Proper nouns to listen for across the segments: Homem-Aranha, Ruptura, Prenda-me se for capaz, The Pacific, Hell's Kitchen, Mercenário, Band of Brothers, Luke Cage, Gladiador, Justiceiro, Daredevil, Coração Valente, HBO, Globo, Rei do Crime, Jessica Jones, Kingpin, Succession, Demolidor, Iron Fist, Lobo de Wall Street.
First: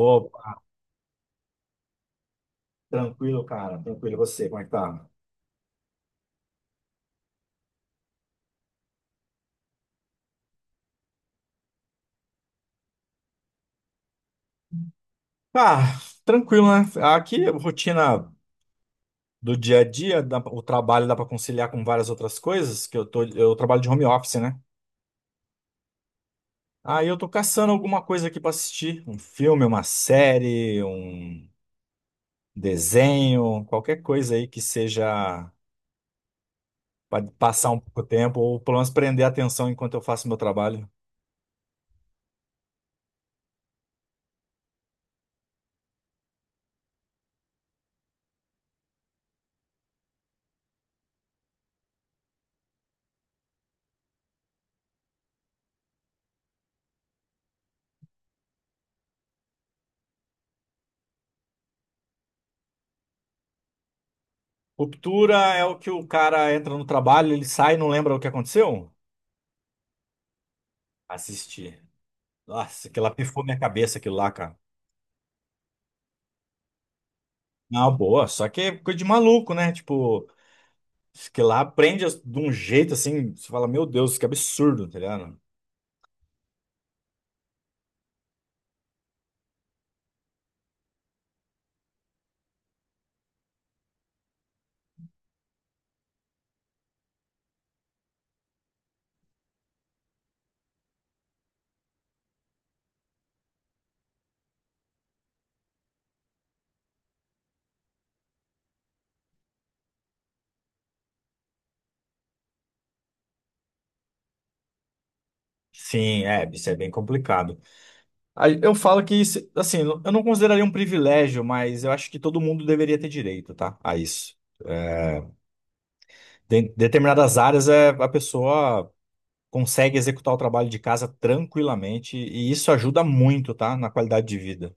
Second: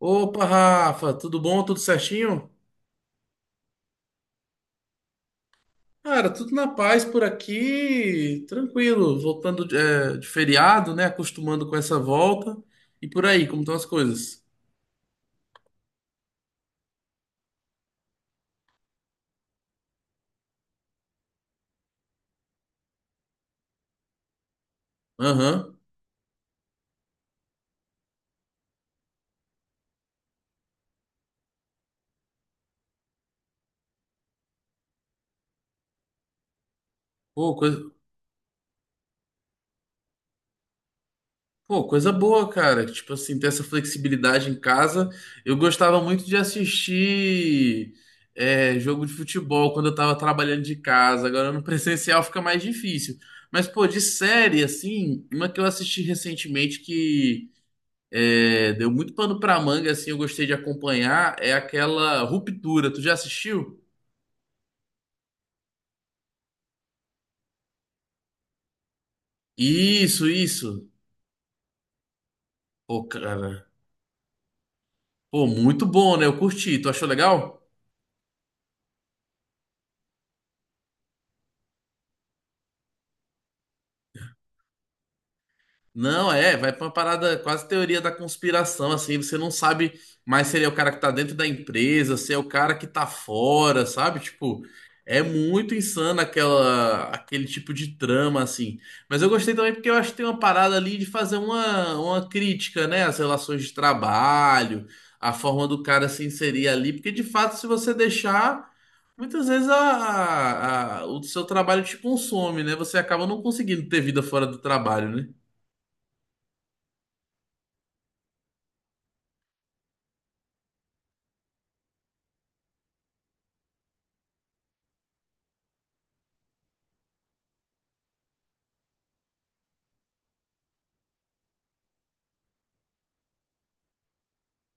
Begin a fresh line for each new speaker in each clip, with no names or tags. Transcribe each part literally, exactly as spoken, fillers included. Opa, Rafa, tudo bom? Tudo certinho?
tranquilo, cara. Tranquilo. E você, como é que tá?
Cara, tudo na paz por aqui, tranquilo, voltando de, é, de feriado, né? Acostumando com essa volta. E por aí, como estão as coisas?
Ah, tranquilo, né? Aqui, rotina do dia a dia, dá pra- o trabalho dá para conciliar com várias outras coisas, que eu tô, eu trabalho de home office, né?
Aham.
Aí eu tô caçando alguma coisa aqui para assistir, um filme, uma série, um desenho, qualquer coisa aí que seja para
Pô,
passar um
coisa,
pouco de tempo ou pelo menos prender a atenção enquanto eu faço meu trabalho.
pô, coisa boa, cara. Tipo assim, ter essa flexibilidade em casa. Eu gostava muito de assistir é, jogo de futebol quando eu tava trabalhando de casa. Agora no presencial fica mais difícil. Mas, pô, de série, assim, uma que eu assisti recentemente que. é, deu muito pano pra manga, assim, eu gostei de acompanhar, é aquela Ruptura. Tu já assistiu?
Ruptura é o que o cara entra no trabalho, ele sai e não lembra o que aconteceu?
Isso, isso.
Assistir. Nossa, aquilo
Pô,
lá pifou minha
cara.
cabeça, aquilo lá, cara.
Pô, muito bom, né? Eu curti. Tu achou legal?
Não, boa, só que é coisa de maluco, né? Tipo, isso que lá aprende as- de um jeito assim, você fala, meu Deus, que absurdo, tá ligado?
Não, é, vai pra uma parada quase teoria da conspiração, assim, você não sabe mais se ele é o cara que tá dentro da empresa, se é o cara que tá fora, sabe? Tipo, é muito insano aquela, aquele tipo de trama, assim. Mas eu gostei também porque eu acho que tem uma parada ali de fazer uma, uma crítica, né, às relações de trabalho, a forma do cara se inserir ali, porque de fato, se você deixar, muitas vezes a, a- a- o seu trabalho te consome, né? Você acaba não conseguindo ter vida fora do trabalho, né?
Sim, é, isso é bem complicado. Aí eu falo que, isso, assim, eu não consideraria um privilégio, mas eu acho que todo mundo deveria ter direito, tá? A isso. Em determinadas áreas, é, a pessoa consegue executar o trabalho de casa tranquilamente, e isso ajuda muito, tá? Na qualidade de vida.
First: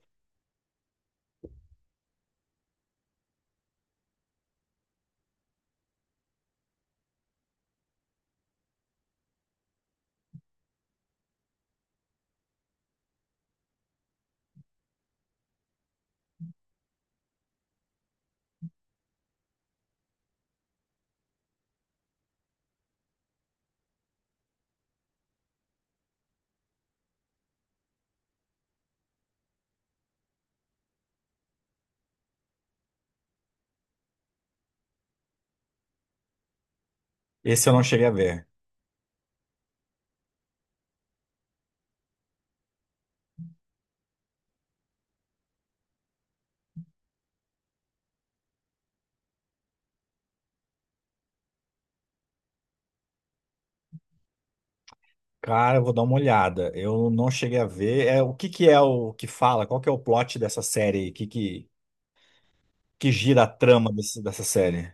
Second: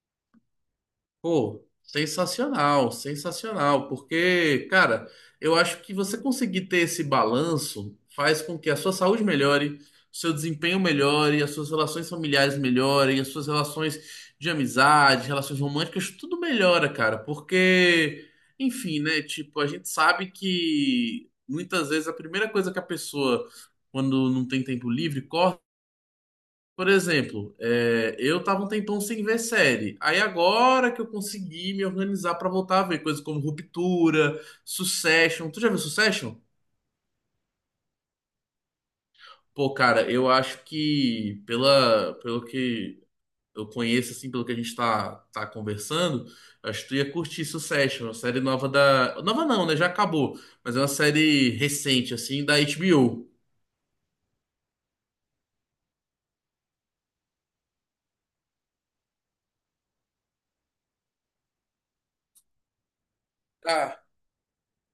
Pô, sensacional, sensacional, porque, cara, eu acho que você conseguir ter esse balanço faz com que a sua saúde melhore, o seu desempenho melhore, as suas relações familiares melhorem, as suas relações de amizade, relações românticas, tudo melhora, cara, porque, enfim, né, tipo, a gente sabe que muitas vezes a primeira coisa que a pessoa, quando não tem tempo livre, por exemplo, é, eu tava um tempão sem ver série. Aí agora que eu consegui me organizar pra voltar a ver coisas como Ruptura, Succession. Tu já viu Succession?
Esse eu não cheguei a ver.
Pô, cara, eu acho que pela, pelo que eu conheço, assim, pelo que a gente tá, tá conversando, eu acho que tu ia curtir Succession, uma série nova da. Nova não, né? Já acabou. Mas é uma série recente, assim, da H B O.
Cara, eu vou dar uma olhada. Eu não cheguei a ver. É, o que que é o que fala? Qual que é o plot dessa série? O que que, que gira a trama desse- dessa série?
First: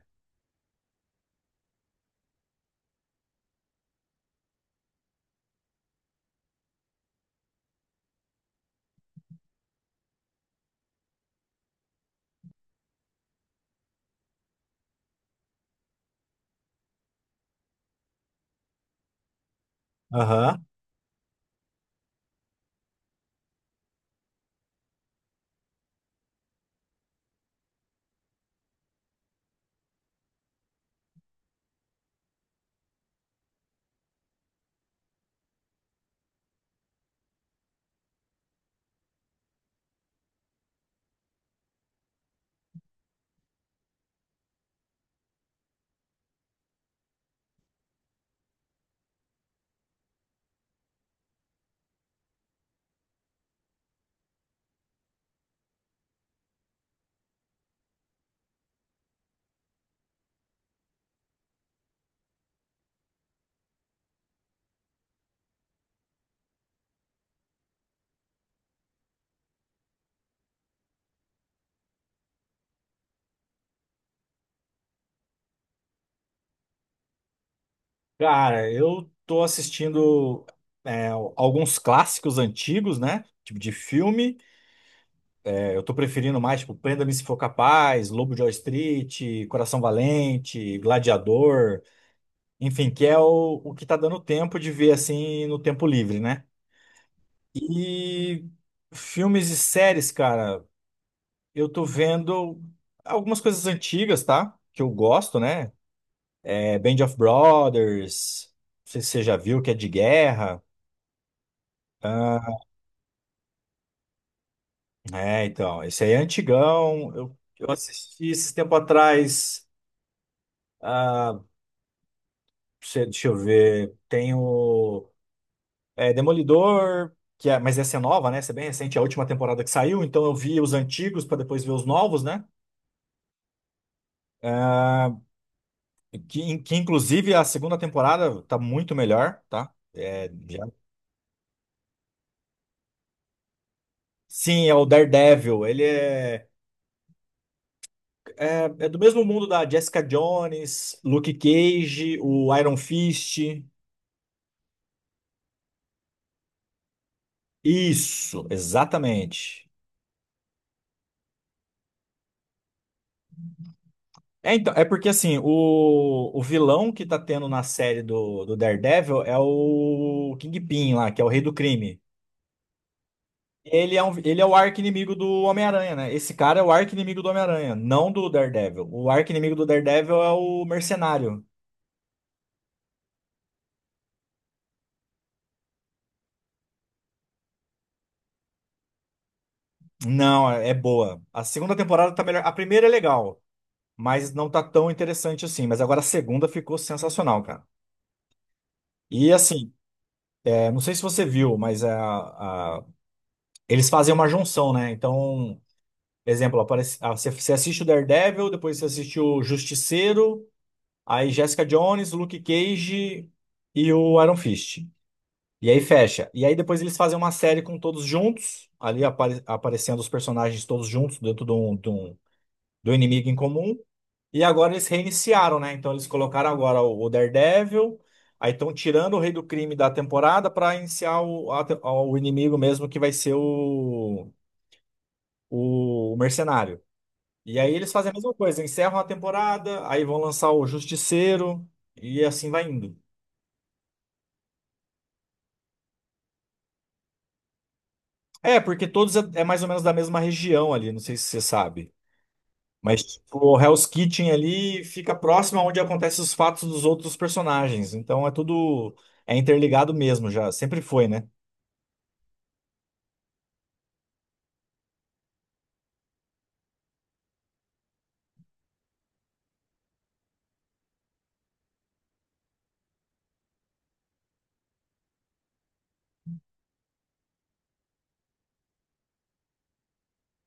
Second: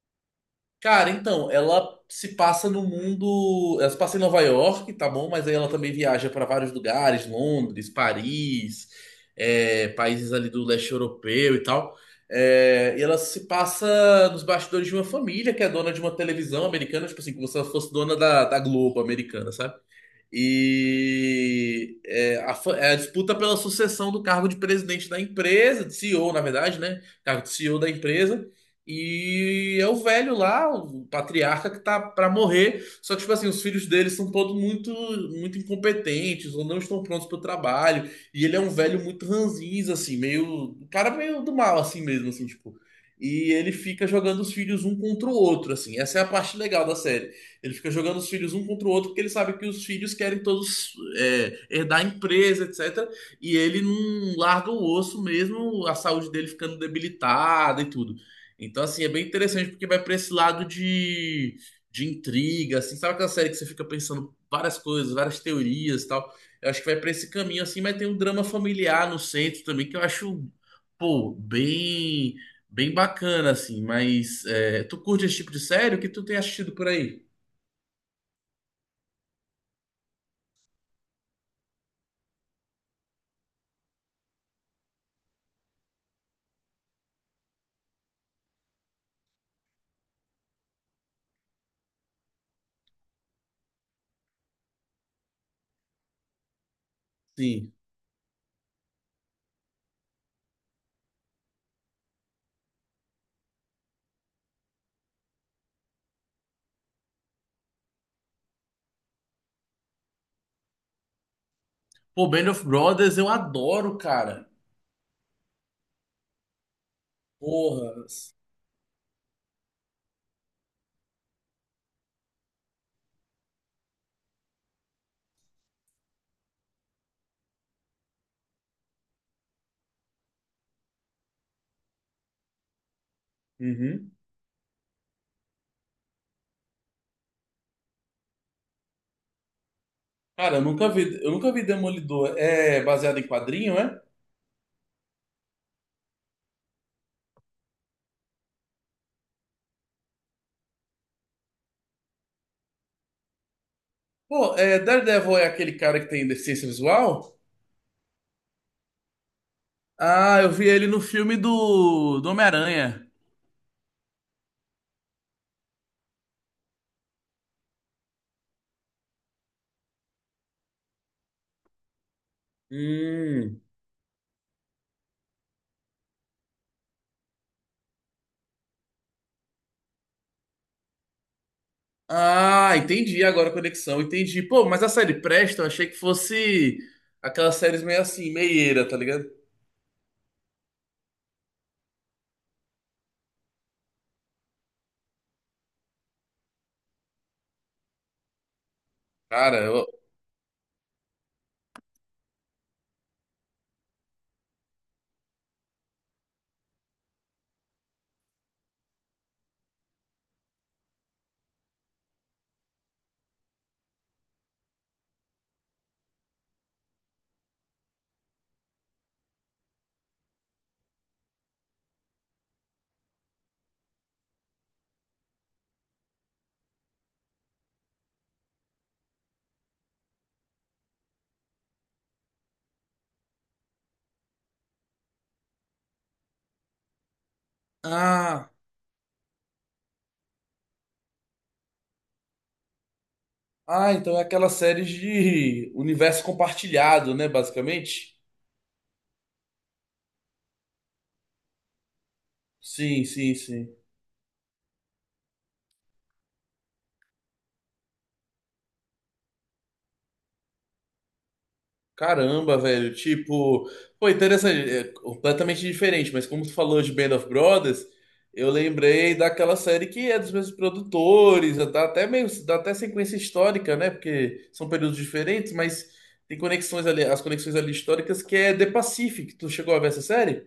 Cara, então, ela se passa no mundo. Ela se passa em Nova York, tá bom? Mas aí ela também viaja para vários lugares, Londres, Paris, é, países ali do leste europeu e tal. É, e ela se passa nos bastidores de uma família que é dona de uma televisão americana, tipo assim, como se ela fosse dona da, da Globo americana, sabe?
Aham.
E é, a, fa- é a disputa pela sucessão do cargo de presidente da empresa, de C E O, na verdade, né? Cargo de C E O da empresa. E é o velho lá, o patriarca, que tá pra morrer. Só que, tipo assim, os filhos dele são todos muito, muito incompetentes ou não estão prontos pro trabalho. E ele é um velho muito ranzinza, assim, meio. Um cara meio do mal, assim mesmo, assim, tipo. E ele fica jogando os filhos um contra o outro, assim. Essa é a parte legal da série. Ele fica jogando os filhos um contra o outro porque ele sabe que os filhos querem todos é, herdar a empresa, etcétera. E ele não larga o osso mesmo, a saúde dele ficando debilitada e tudo. Então, assim, é bem interessante porque vai para esse lado de, de intriga, assim, sabe aquela série que você fica pensando várias coisas, várias teorias e tal? Eu acho que vai para esse caminho, assim, mas tem um drama familiar no centro também que eu acho, pô, bem, bem bacana, assim. Mas é, tu curte esse tipo de série? O que tu tem assistido por aí?
Cara, eu tô assistindo é, alguns clássicos antigos, né? Tipo de filme. É, eu tô preferindo mais, tipo, Prenda-me Se For Capaz, Lobo de Wall Street, Coração Valente, Gladiador. Enfim, que é o, o que tá dando tempo de ver, assim, no tempo livre, né?
Sim.
E filmes e séries, cara. Eu tô vendo algumas coisas antigas, tá? Que eu gosto, né? É Band of Brothers, não sei se você já viu, que é de guerra.
Pô, Band
Ah,
of Brothers eu adoro, cara.
é, então, esse aí é antigão. Eu, eu
Porra.
assisti esse tempo atrás. Ah, deixa deixa eu ver. Tem o é, Demolidor, que é, mas essa é nova, né? Essa é bem recente, é a última temporada que saiu. Então eu vi os antigos para depois ver os novos, né?
Uhum.
Ah, que, que inclusive a segunda temporada tá muito melhor, tá?
Cara, eu nunca vi, eu nunca vi Demolidor. É baseado em quadrinho, é?
Sim, é o Daredevil. Ele é, é do mesmo mundo da Jessica Jones, Luke Cage, o Iron Fist.
Pô, é, Daredevil é aquele cara que tem deficiência visual?
Isso, exatamente.
Ah, eu vi ele no filme do, do Homem-Aranha.
É, então, é porque assim, o, o vilão que tá tendo na série do, do Daredevil é o Kingpin lá, que é o rei do crime.
Hum.
Ele é, um, ele é o arqui-inimigo do Homem-Aranha, né? Esse cara é o arqui-inimigo do Homem-Aranha, não do Daredevil. O arqui-inimigo do Daredevil é o Mercenário.
Ah, entendi agora a conexão, entendi. Pô, mas a série presta, eu achei que fosse aquelas séries meio assim, meieira, tá ligado?
Não, é é boa. A segunda temporada tá melhor. A primeira é legal, mas não tá tão interessante assim. Mas agora a segunda ficou sensacional, cara. E
Cara,
assim,
eu...
é, não sei se você viu, mas é, a- eles fazem uma junção, né? Então, exemplo, aparece, ah, você, você assiste o Daredevil, depois você assiste o Justiceiro, aí Jessica Jones, Luke Cage e o Iron Fist. E aí fecha. E aí depois eles fazem uma série com todos juntos, ali apare- aparecendo os personagens todos juntos dentro de um, de um- do inimigo em comum. E agora eles reiniciaram, né? Então eles colocaram agora o o Daredevil, aí estão tirando o Rei do Crime da temporada para iniciar o, a te- o inimigo mesmo, que vai ser o, o, o Mercenário. E aí eles fazem a mesma
Ah.
coisa, encerram a temporada, aí vão lançar o Justiceiro, e assim vai indo.
Ah, então é aquela série de universo compartilhado, né, basicamente?
É, porque todos é, é mais ou menos da mesma região ali, não sei se você sabe. Mas
Sim, sim,
tipo, o
sim.
Hell's Kitchen ali fica próximo aonde acontecem os fatos dos outros personagens. Então é tudo. É interligado mesmo já, sempre foi, né?
Caramba, velho, tipo, pô, interessante, é completamente diferente, mas como tu falou de Band of Brothers, eu lembrei daquela série que é dos mesmos produtores, dá até meio, dá até sequência histórica, né? Porque são períodos diferentes, mas tem conexões ali, as conexões ali históricas que é The Pacific. Tu chegou a ver essa série?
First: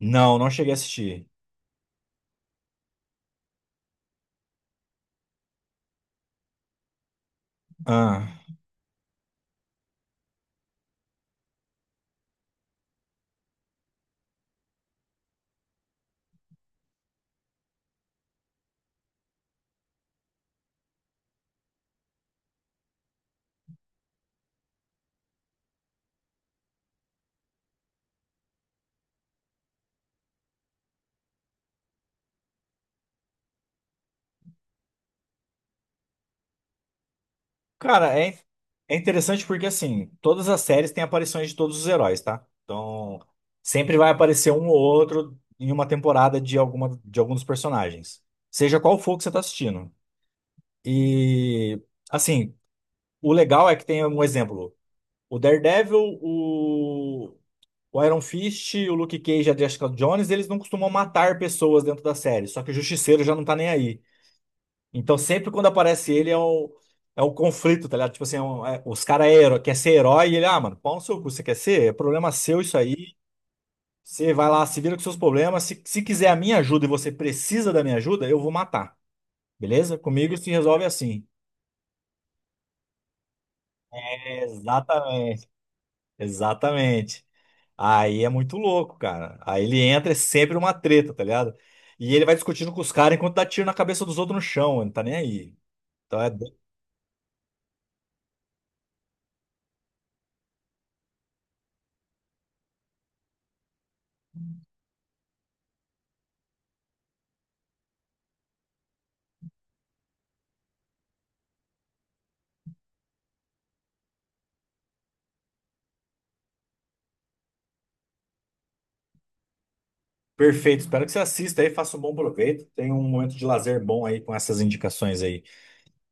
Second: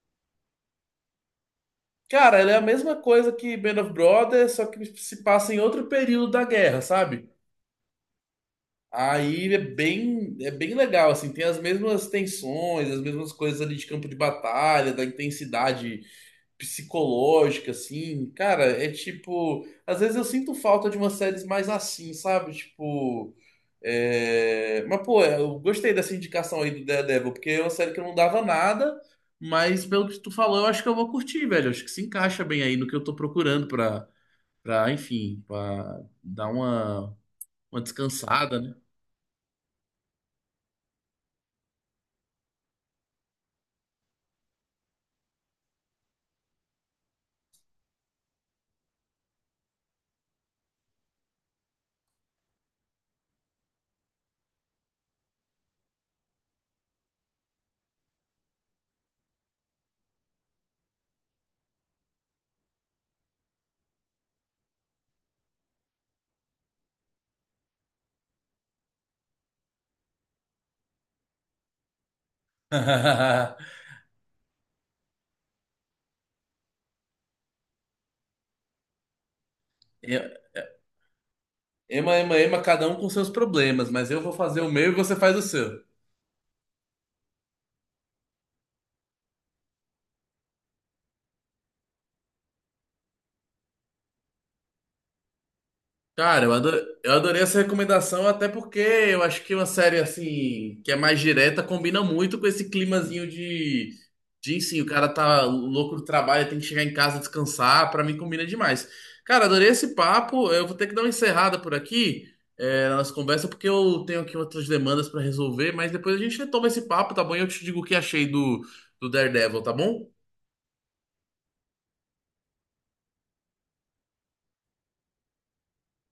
Não, não cheguei a assistir.
Cara, ele é a mesma coisa que Band of Brothers, só que se passa em outro período da guerra, sabe?
Ah.
Aí é bem, é bem legal, assim, tem as mesmas tensões, as mesmas coisas ali de campo de batalha, da intensidade psicológica, assim, cara, é tipo. Às vezes eu sinto falta de umas séries mais assim, sabe? Tipo. é, Mas, pô, é, eu gostei dessa indicação aí do Daredevil, porque é uma série que eu não dava nada, mas pelo que tu falou, eu acho que eu vou curtir, velho. Eu acho que se encaixa bem aí no que eu tô procurando pra, pra enfim, pra dar uma, uma
Cara, é,
descansada, né?
é interessante porque, assim, todas as séries têm aparições de todos os heróis, tá? Então, sempre vai aparecer um ou outro em uma temporada de alguma, de algum dos personagens. Seja qual for que você tá assistindo. E, assim, o legal é que tem um exemplo. O Daredevil, o, o Iron Fist, o Luke Cage e a Jessica Jones, eles não costumam matar pessoas dentro da série. Só que o Justiceiro já não tá nem aí. Então, sempre quando aparece ele, é um, é um conflito, tá ligado? Tipo assim, é um- é- os caras é hero- quer ser herói e ele, ah, mano, pau no seu cu, você quer ser? É problema seu isso aí. Você vai lá, se vira com seus problemas. Se, se quiser a minha ajuda e você precisa da minha ajuda, eu vou matar. Beleza? Comigo se resolve assim.
Ema, ema, ema, cada um com seus problemas, mas eu vou fazer o meu e você faz o
Exatamente,
seu.
exatamente. Aí é muito louco, cara. Aí ele entra, é sempre uma treta, tá ligado? E ele vai discutindo com os caras enquanto dá tiro na cabeça dos outros no chão, ele não tá nem aí. Então é.
Cara, eu ado- eu adorei essa recomendação, até porque eu acho que uma série assim, que é mais direta, combina muito com esse climazinho de, de sim, o cara tá louco do trabalho, tem que chegar em casa descansar, pra mim combina demais. Cara, adorei esse papo, eu vou ter que dar uma encerrada por aqui, é, na nossa conversa, porque eu tenho aqui outras demandas pra resolver, mas depois a gente retoma esse papo, tá bom? E eu te digo o que achei do, do Daredevil, tá bom?
Perfeito, espero que você assista aí, faça um bom proveito. Tenha um momento de lazer bom aí com essas indicações aí.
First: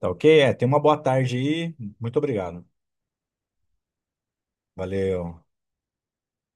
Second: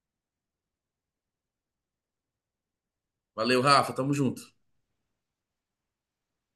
Tá ok? É, tenha uma boa tarde aí. Muito obrigado.
Valeu, Rafa, tamo junto.
Valeu.